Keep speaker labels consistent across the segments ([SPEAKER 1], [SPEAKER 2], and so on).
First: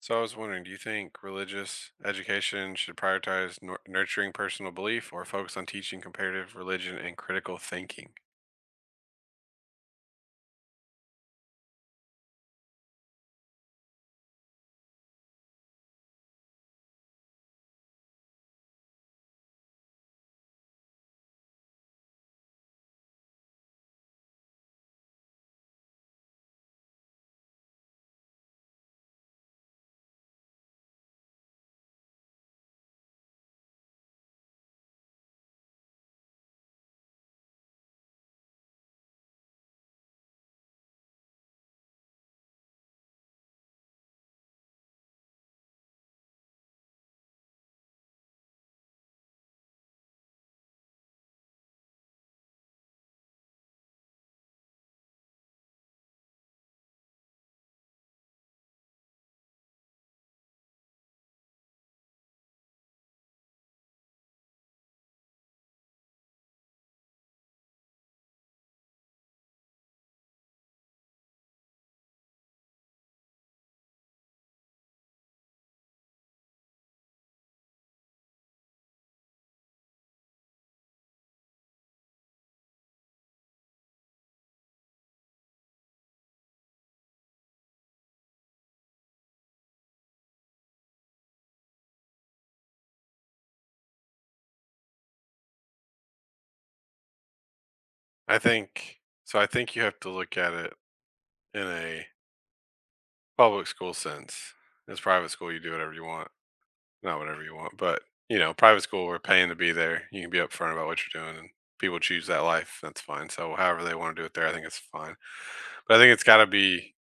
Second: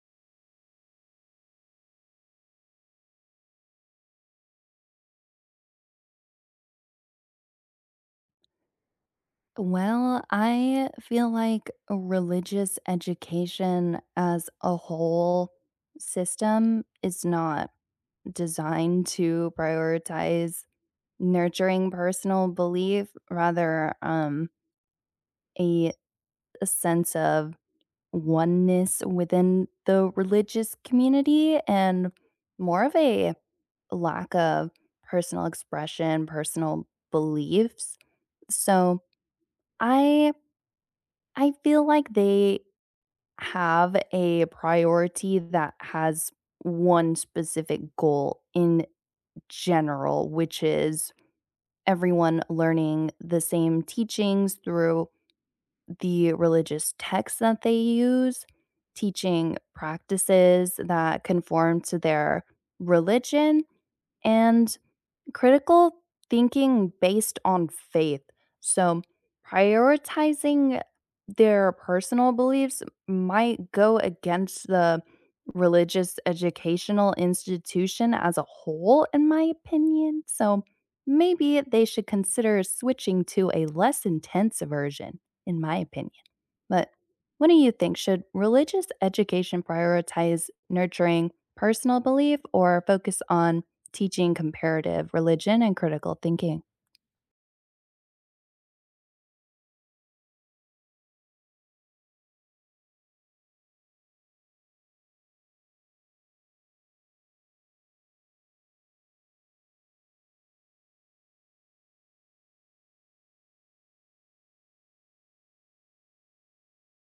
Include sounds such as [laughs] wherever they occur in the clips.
[SPEAKER 1] So I was wondering, do you think religious education should prioritize nurturing personal belief or focus on teaching comparative religion and critical thinking?
[SPEAKER 2] Well, I feel like religious education as a whole system is not designed to prioritize nurturing personal belief, rather, a sense of oneness within the religious community and more of a lack of personal expression, personal beliefs. So I I feel like they have a priority that has one specific goal in general, which is everyone learning the same teachings through the religious texts that they use, teaching practices that conform to their religion, and Critical thinking based on faith. So, prioritizing their personal beliefs might go against the religious educational institution as a whole, in my opinion. So, maybe they should consider switching to a less intense version, in my opinion. But what do you think? Should religious education prioritize nurturing personal belief or focus on teaching comparative religion and critical thinking?
[SPEAKER 1] I think so. I think you have to look at it in a public school sense. It's private school, you do whatever you want, not whatever you want, but you know, private school, we're paying to be there. You can be upfront about what you're doing, and people choose that life. That's fine. So however they want to do it there, I think it's fine. But I think it's got to be.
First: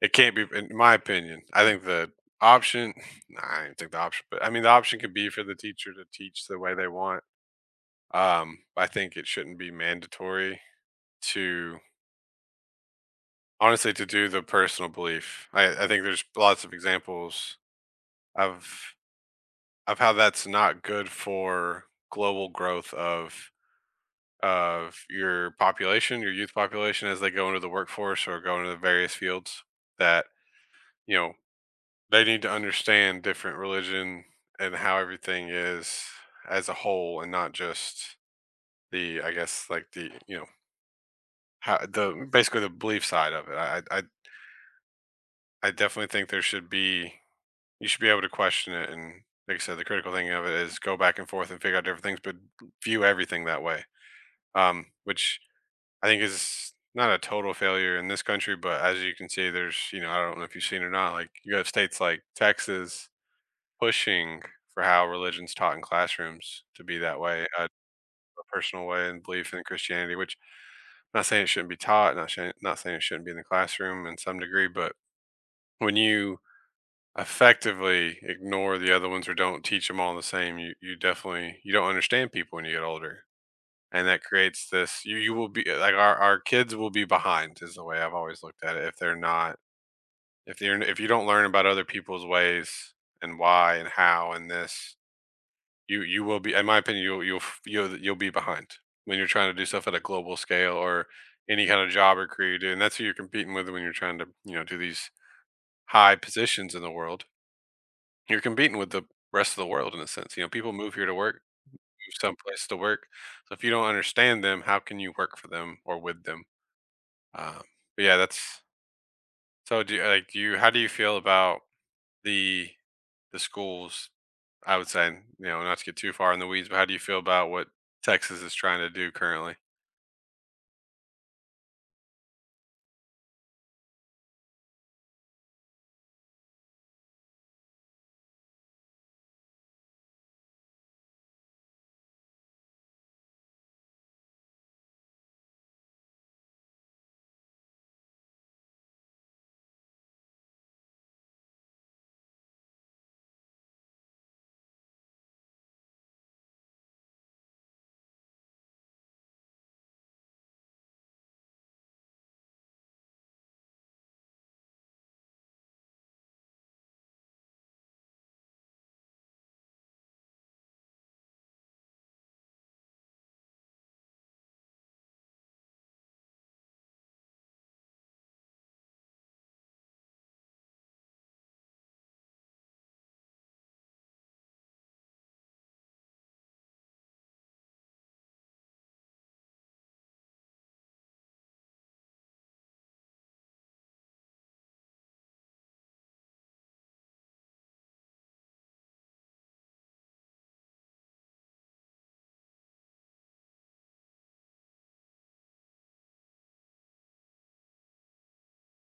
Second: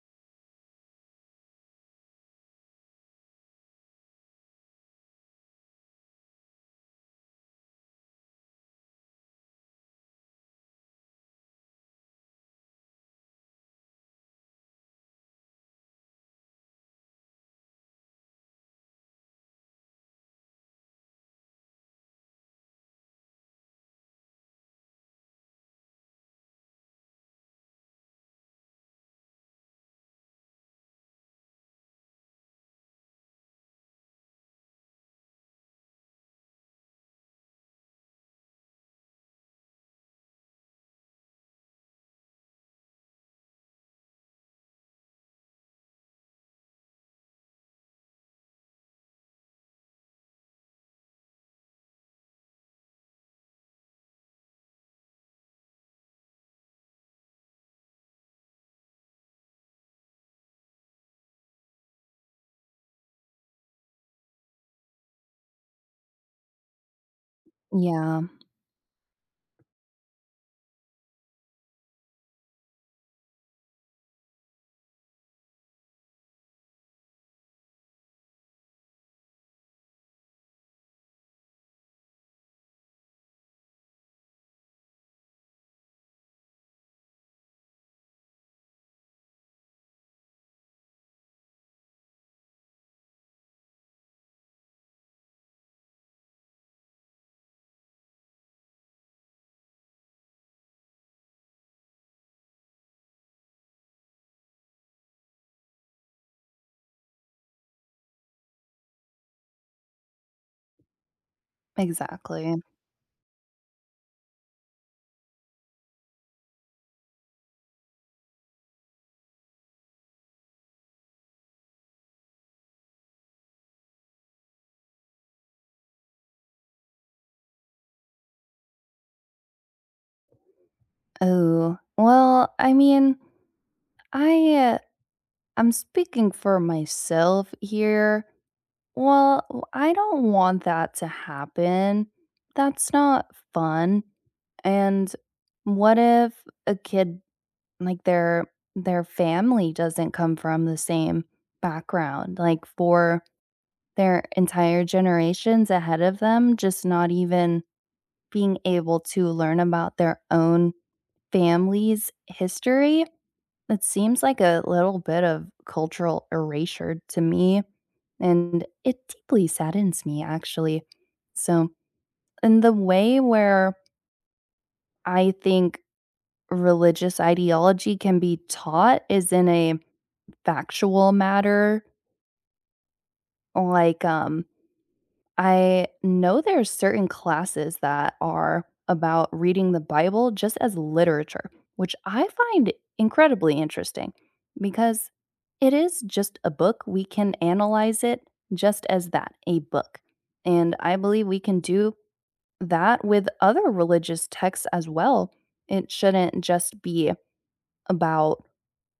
[SPEAKER 1] It can't be, in my opinion. I think the option, [laughs] nah, I don't think the option, but I mean, the option could be for the teacher to teach the way they want. I think it shouldn't be mandatory to honestly to do the personal belief. I think there's lots of examples of how that's not good for global growth of your population, your youth population as they go into the workforce or go into the various fields that you know. They need to understand different religion and how everything is as a whole and not just I guess, like the, you know, how the basically the belief side of it. I definitely think there should be, you should be able to question it. And like I said, the critical thing of it is go back and forth and figure out different things, but view everything that way. Which I think is not a total failure in this country, but as you can see, there's, you know, I don't know if you've seen or not, like you have states like Texas pushing for how religion's taught in classrooms to be that way,
[SPEAKER 2] Yeah,
[SPEAKER 1] a personal way and belief in Christianity, which I'm not saying it shouldn't be taught, not saying it shouldn't be in the classroom in some degree, but when you effectively ignore the other ones or don't teach them all the same, you definitely you don't understand people when you get older. And that creates this. You will be like our kids will be behind is the way I've always looked at it. If they're not, if they are, if you don't learn about other people's ways and why and how and this. You will be, in my opinion, you'll be behind when you're trying to do stuff at a global scale or any kind of job or career you do. And that's who you're competing with when you're trying to, you know, do these high positions in the world. You're competing with the rest of the world in a sense. You know, people move here to work, move
[SPEAKER 2] exactly.
[SPEAKER 1] someplace to work. So if you don't understand them, how can you work for them or with them? Um, but yeah, that's so. Do you, like do you? How do you feel about the the schools, I would say, you know, not to get too far in the weeds, but how do you feel about what Texas is trying to do currently?
[SPEAKER 2] Oh, well, I mean, I uh, I'm speaking for myself here. Well, I don't want that to happen. That's not fun. And what if a kid. Like, their family doesn't come from the same background, like, for their entire generations ahead of them, just not even being able to learn about their own family's history, it seems like a little bit of cultural erasure to me, and it deeply saddens me, actually. So, in the way where I think religious ideology can be taught is in a factual matter. Like, I know there's certain classes that are about reading the Bible just as literature, which I find incredibly interesting because it is just a book. We can analyze it just as that, a book. And I believe we can do that with other religious texts as well. It shouldn't just be about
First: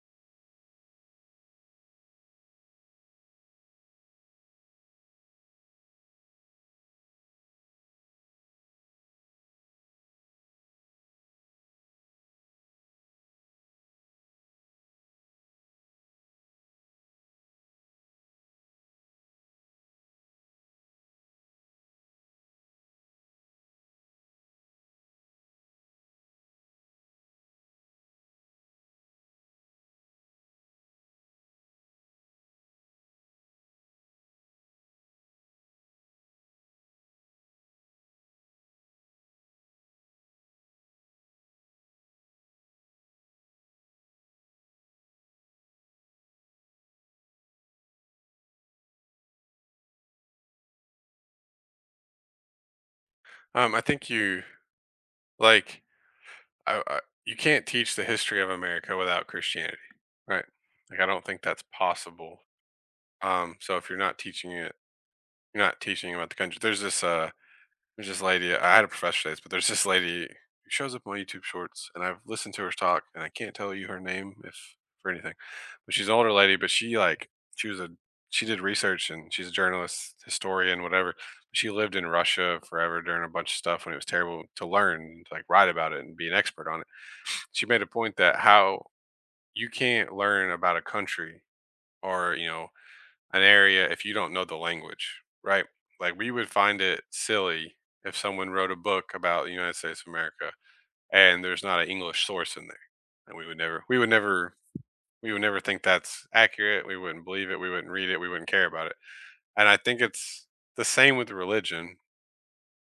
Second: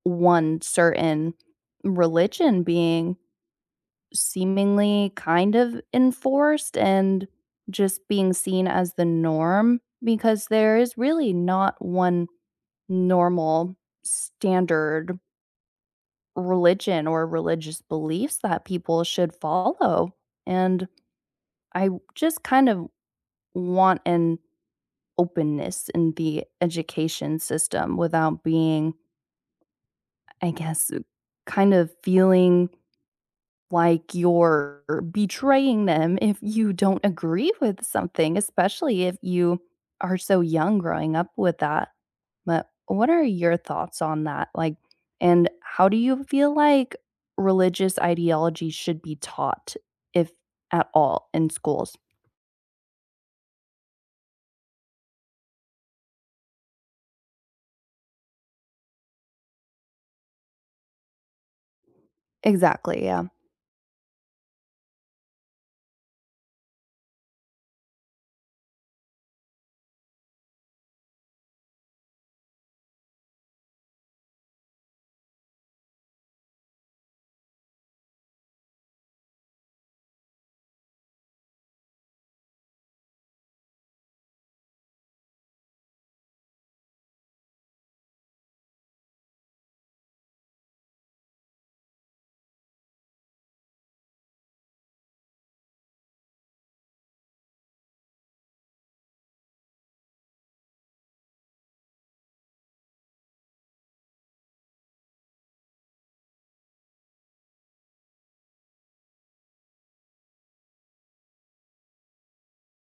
[SPEAKER 2] one certain religion being seemingly kind of enforced and just being seen as the norm because there is really not one normal standard religion or religious beliefs that people should follow. And I just kind of want an openness in the education system without being, I guess, kind of feeling like you're betraying them if you don't agree with something, especially if you are so young growing up with that. But what are your thoughts on that? Like, and how do you feel like religious ideology should be taught, if at all, in schools?
[SPEAKER 1] I think you like, I, I, you can't teach the history of America without Christianity, right? Like I don't think that's possible.
[SPEAKER 2] Exactly. Yeah.
[SPEAKER 1] So if you're not teaching it, you're not teaching about the country. There's this there's this lady, I had a professor this, but there's this lady who shows up on my YouTube shorts, and I've listened to her talk, and I can't tell you her name if for anything. But she's an older lady, but she like she was a she did research and she's a journalist, historian, whatever. She lived in Russia forever during a bunch of stuff when it was terrible to learn, to like write about it and be an expert on it. She made a point that how you can't learn about a country or, you know, an area if you don't know the language, right? Like we would find it silly if someone wrote a book about the United States of America and there's not an English source in there. And we would never we would never we would never think that's accurate. We wouldn't believe it. We wouldn't read it. We wouldn't care about it. And I think it's the same with religion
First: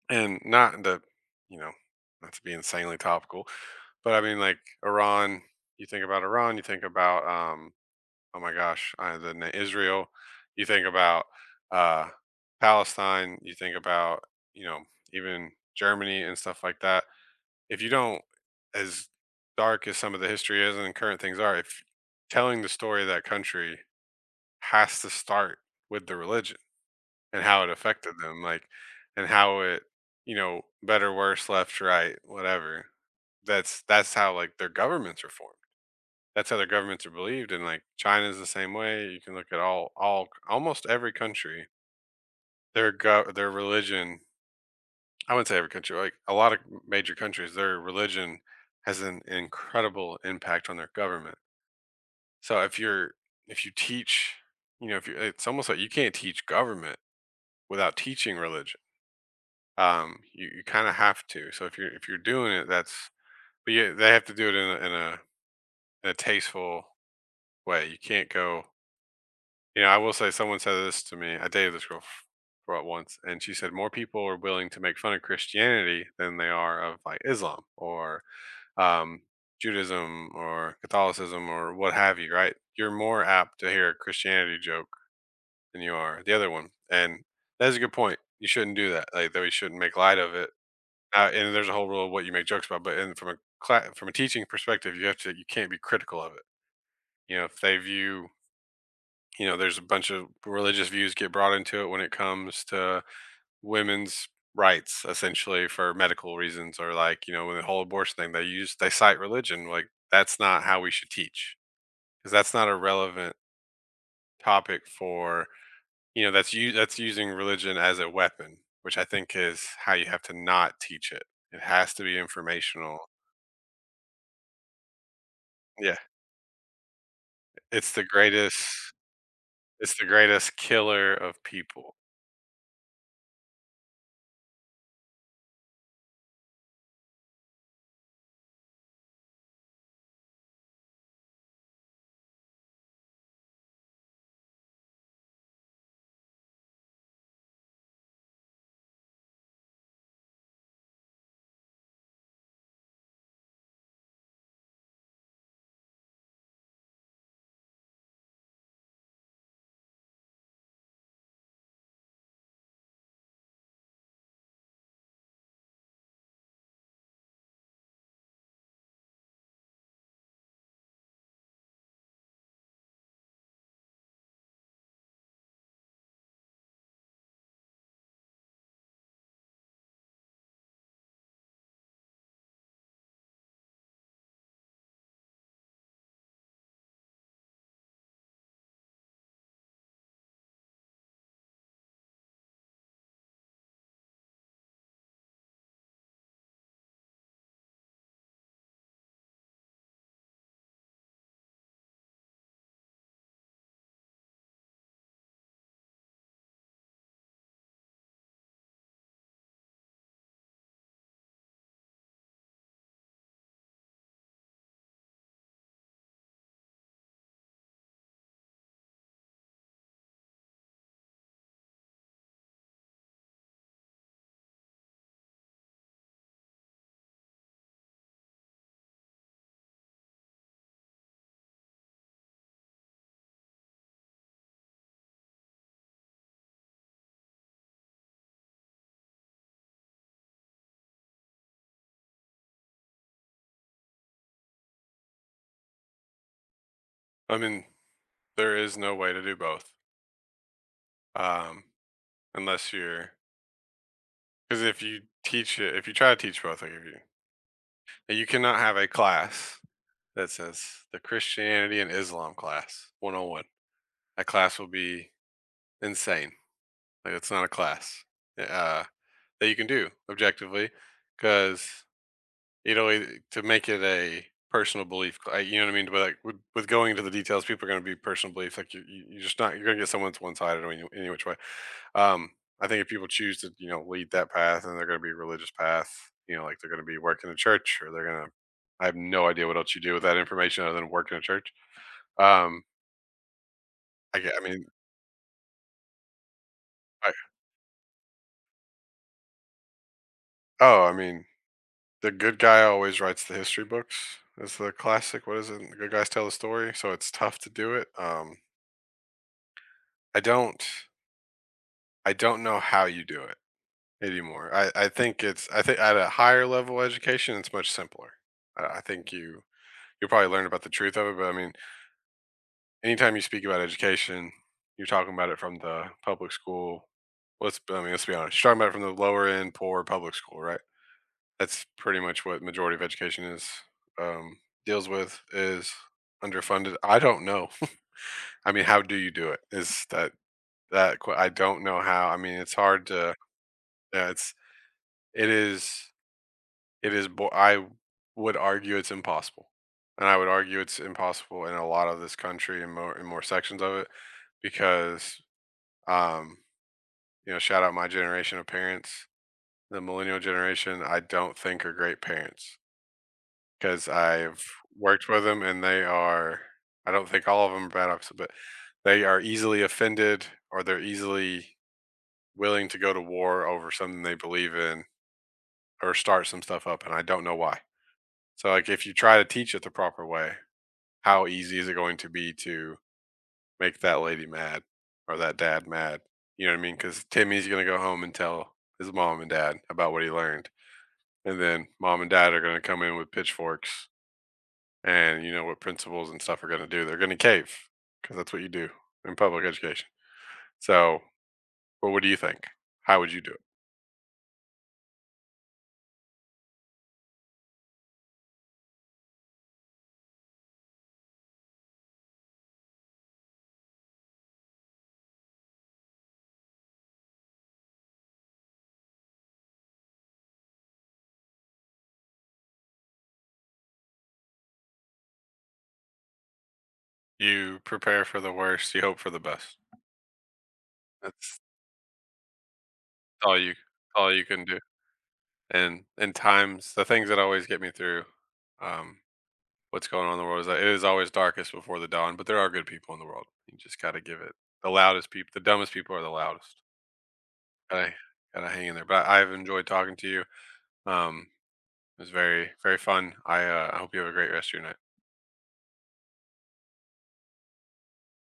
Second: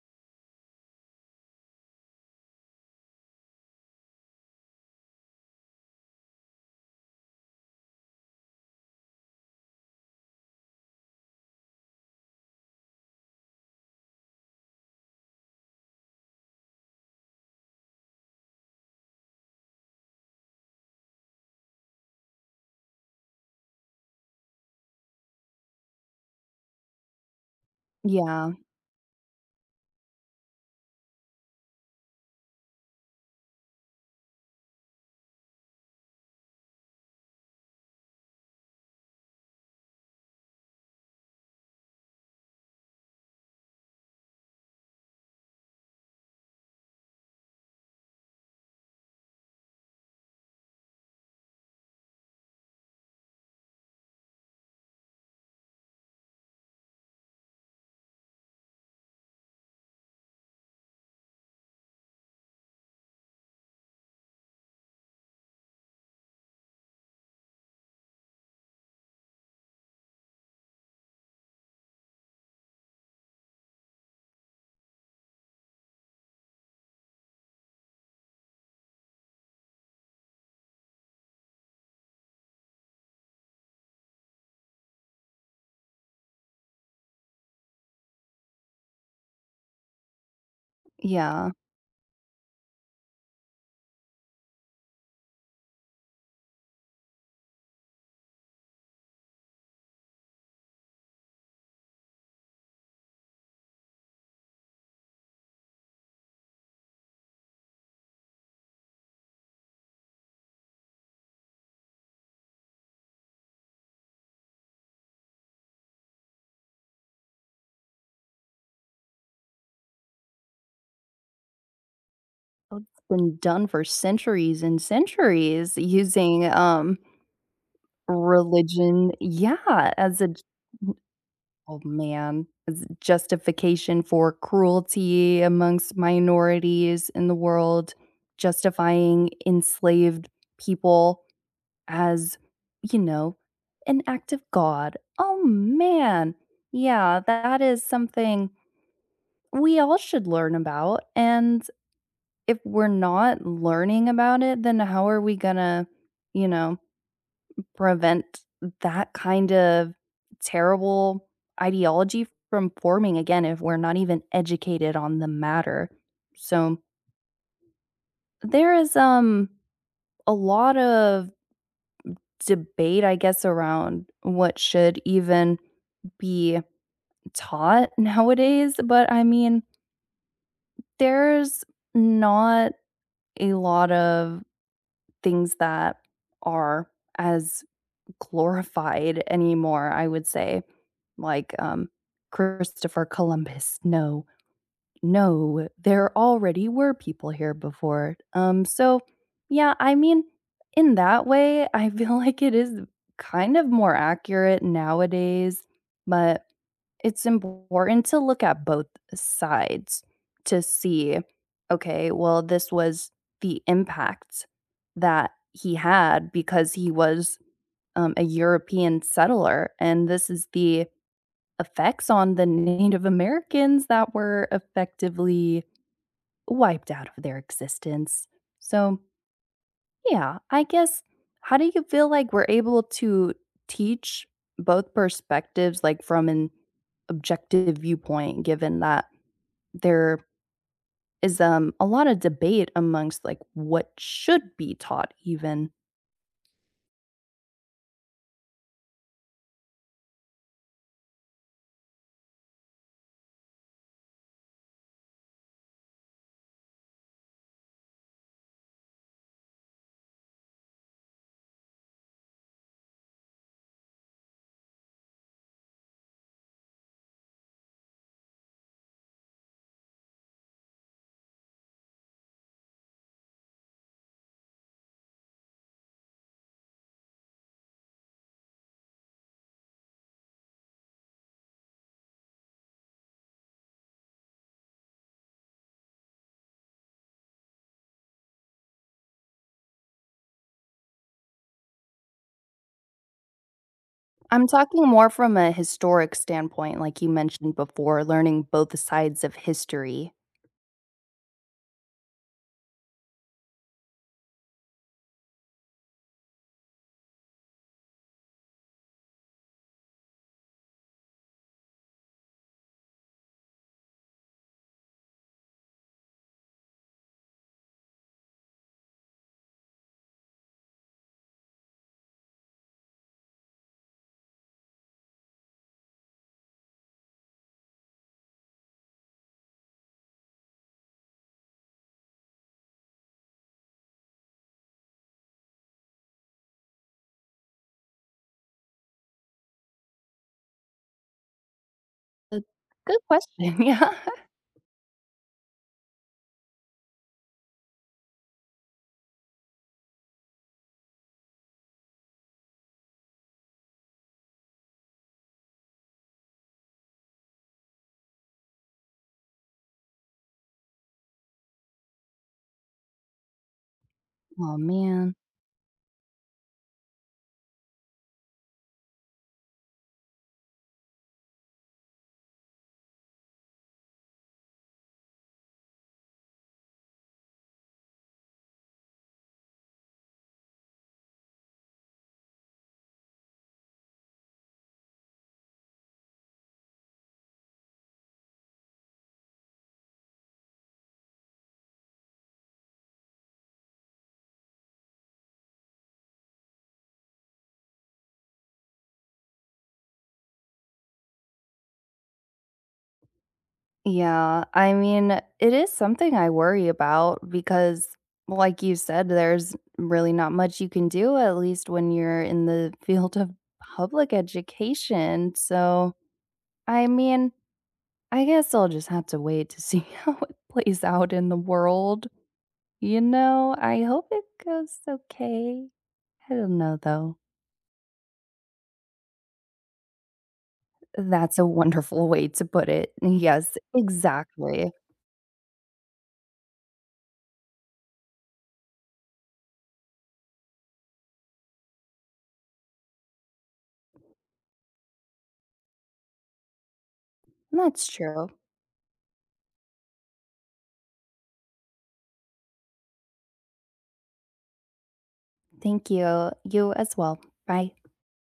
[SPEAKER 1] and not the, you know, not to be insanely topical, but I mean like Iran, you think about Iran, you think about oh my gosh, Israel. You think about uh, Palestine. You think about, you know, even Germany and stuff like that. If you don't, as dark as some of the history is and current things are, if telling the story of that country has to start with the religion and how it affected them,
[SPEAKER 2] Yeah.
[SPEAKER 1] like and how it, you know, better, worse, left, right, whatever. That's how like their governments are formed. That's how their governments are believed, and, like, China's the same way, you can look at all almost every country, their religion. I wouldn't say every country, like, a lot of major countries, their religion has an incredible impact on their government. So if you're if you teach, you know, if you, it's almost like you can't teach government without teaching religion. You you kinda have to, so if you're doing it, that's but yeah, they have to do it in a in a tasteful way, you can't go. You know, I will say someone said this to me. I dated this girl for about once, and she said more people are willing to make fun of Christianity than they are of like Islam or um, Judaism or Catholicism or what have you. Right? You're more apt to hear a Christianity joke than you are the other one, and that's a good point. You shouldn't do that. Like, that we shouldn't make light of it.
[SPEAKER 2] Yeah.
[SPEAKER 1] And there's a whole rule of what you make jokes about. But in, from a cla from a teaching perspective, you have to you can't be critical of it. You know, if they view, you know, there's a bunch of religious views get brought into it when it comes to women's rights essentially for medical reasons or like, you know, when the whole abortion thing, they use, they cite religion. Like, that's not how we should teach because that's not a relevant topic for, you know, that's you, that's using religion as a weapon, which I think is how you have to not teach it. It has to be
[SPEAKER 2] Well,
[SPEAKER 1] informational.
[SPEAKER 2] it's been done for centuries and centuries
[SPEAKER 1] Yeah,
[SPEAKER 2] using,
[SPEAKER 1] it's the greatest,
[SPEAKER 2] religion Yeah,
[SPEAKER 1] it's the
[SPEAKER 2] as a j
[SPEAKER 1] greatest killer of
[SPEAKER 2] oh,
[SPEAKER 1] people.
[SPEAKER 2] man, as a justification for cruelty amongst minorities in the world, justifying enslaved people as, you know, an act of God. Oh, man. Yeah, that is something we all should learn about, and if we're not learning about it, then how are we gonna, you know, prevent that kind of terrible ideology from forming again if we're not even educated on the matter? So there is a lot of debate, I guess, around what should even be taught nowadays. But I mean, there's not a lot of things that are as glorified anymore, I would say. Like, Christopher Columbus, no, no, there already were people here before. So yeah, I mean, in that way, I [laughs] feel like it is kind of more accurate nowadays, but it's important to look at both sides to see, okay, well, this was the impact that he had because he was a European settler, and this is the effects on the Native Americans that were effectively wiped out of their existence. So, yeah, I guess how do you feel like we're able to teach both perspectives, like from an objective viewpoint, given that there is a lot of debate amongst like what should be taught, even.
[SPEAKER 1] I mean, there is no way to do both. um unless you're, because if you teach it, if you try to teach both, like if you you cannot have a class that says the Christianity and Islam class 101. That class will be insane. Like it's not a class eh, uh, that you can do objectively because, you know, to make it a personal belief. I- You know what I mean? But like with going into the details, people are going to be personal belief. Like you're just not, you're going to get someone that's one sided any which way. Um, I think if people choose to, you know, lead that path and they're going to be a religious path, you know, like they're going to be working in a church or they're going to, I have no idea what else you do with that information other than work in a church. Um, I
[SPEAKER 2] I'm
[SPEAKER 1] mean,
[SPEAKER 2] talking more from a historic standpoint, like you
[SPEAKER 1] I,
[SPEAKER 2] mentioned before, learning both sides of history.
[SPEAKER 1] oh, I mean, the good guy always writes the history books. It's the classic. What is it? The good guys tell the story. So it's tough to do it. I don't. I don't know how you do it anymore. I think it's, I think at a higher level education, it's much simpler. I think you'll probably learn about the truth of it, but I mean, anytime you speak about education, you're talking about it from the public school. Let's, I mean, let's be honest. You're talking about it from the lower end, poor public school, right? That's pretty much what majority of education is, um, deals with is underfunded. I don't know. [laughs] I mean, how do you do it? Is that I don't know how. I mean,
[SPEAKER 2] Uh,
[SPEAKER 1] it's hard
[SPEAKER 2] Good
[SPEAKER 1] to.
[SPEAKER 2] question. [laughs] Yeah.
[SPEAKER 1] Yeah, it's it is. It is bo I would argue it's impossible, and I would argue it's impossible in a lot of this country and more in more sections of it because, um, you know, shout out my generation of parents, the millennial generation, I don't think are great parents because 'cause I've
[SPEAKER 2] Oh,
[SPEAKER 1] worked
[SPEAKER 2] man.
[SPEAKER 1] with them and they are, I don't think all of them are bad opposite, but they are easily offended or they're easily willing to go to war over something they believe in or start some stuff up, and I don't know why. So, like, if you try to teach it the proper way, how easy is it going to be to make that lady mad or that dad mad? You know what I mean? Because Timmy's going to go home and tell his mom and dad about what he learned. And then mom and dad are going to come in with pitchforks and you know what principals and stuff are going to do. They're going to cave because that's what you do in public education. So, well, what do you think? How would you do it?
[SPEAKER 2] Yeah. I mean, it is something I worry about because, like you said, there's really not much you can do, at least when you're in the [laughs] field of public education. So, I mean, I guess I'll just have to wait to see [laughs] how it plays out in the world. You know, I hope it goes okay. I don't know, though.
[SPEAKER 1] You prepare for the worst, you hope for the best.
[SPEAKER 2] That's
[SPEAKER 1] That's
[SPEAKER 2] a wonderful way to put it.
[SPEAKER 1] all you
[SPEAKER 2] Yes,
[SPEAKER 1] all you can do.
[SPEAKER 2] exactly.
[SPEAKER 1] And times the things that always get me through um what's going on in the world is that it is always darkest before the dawn, but there are good people in the world. You just got to give it the loudest people, the dumbest people are the loudest.
[SPEAKER 2] That's
[SPEAKER 1] I
[SPEAKER 2] true.
[SPEAKER 1] gotta hang in there. But I've enjoyed talking to you. Um, it was very, very fun. I hope you have a great rest of your night.
[SPEAKER 2] Thank you. You as well. Bye.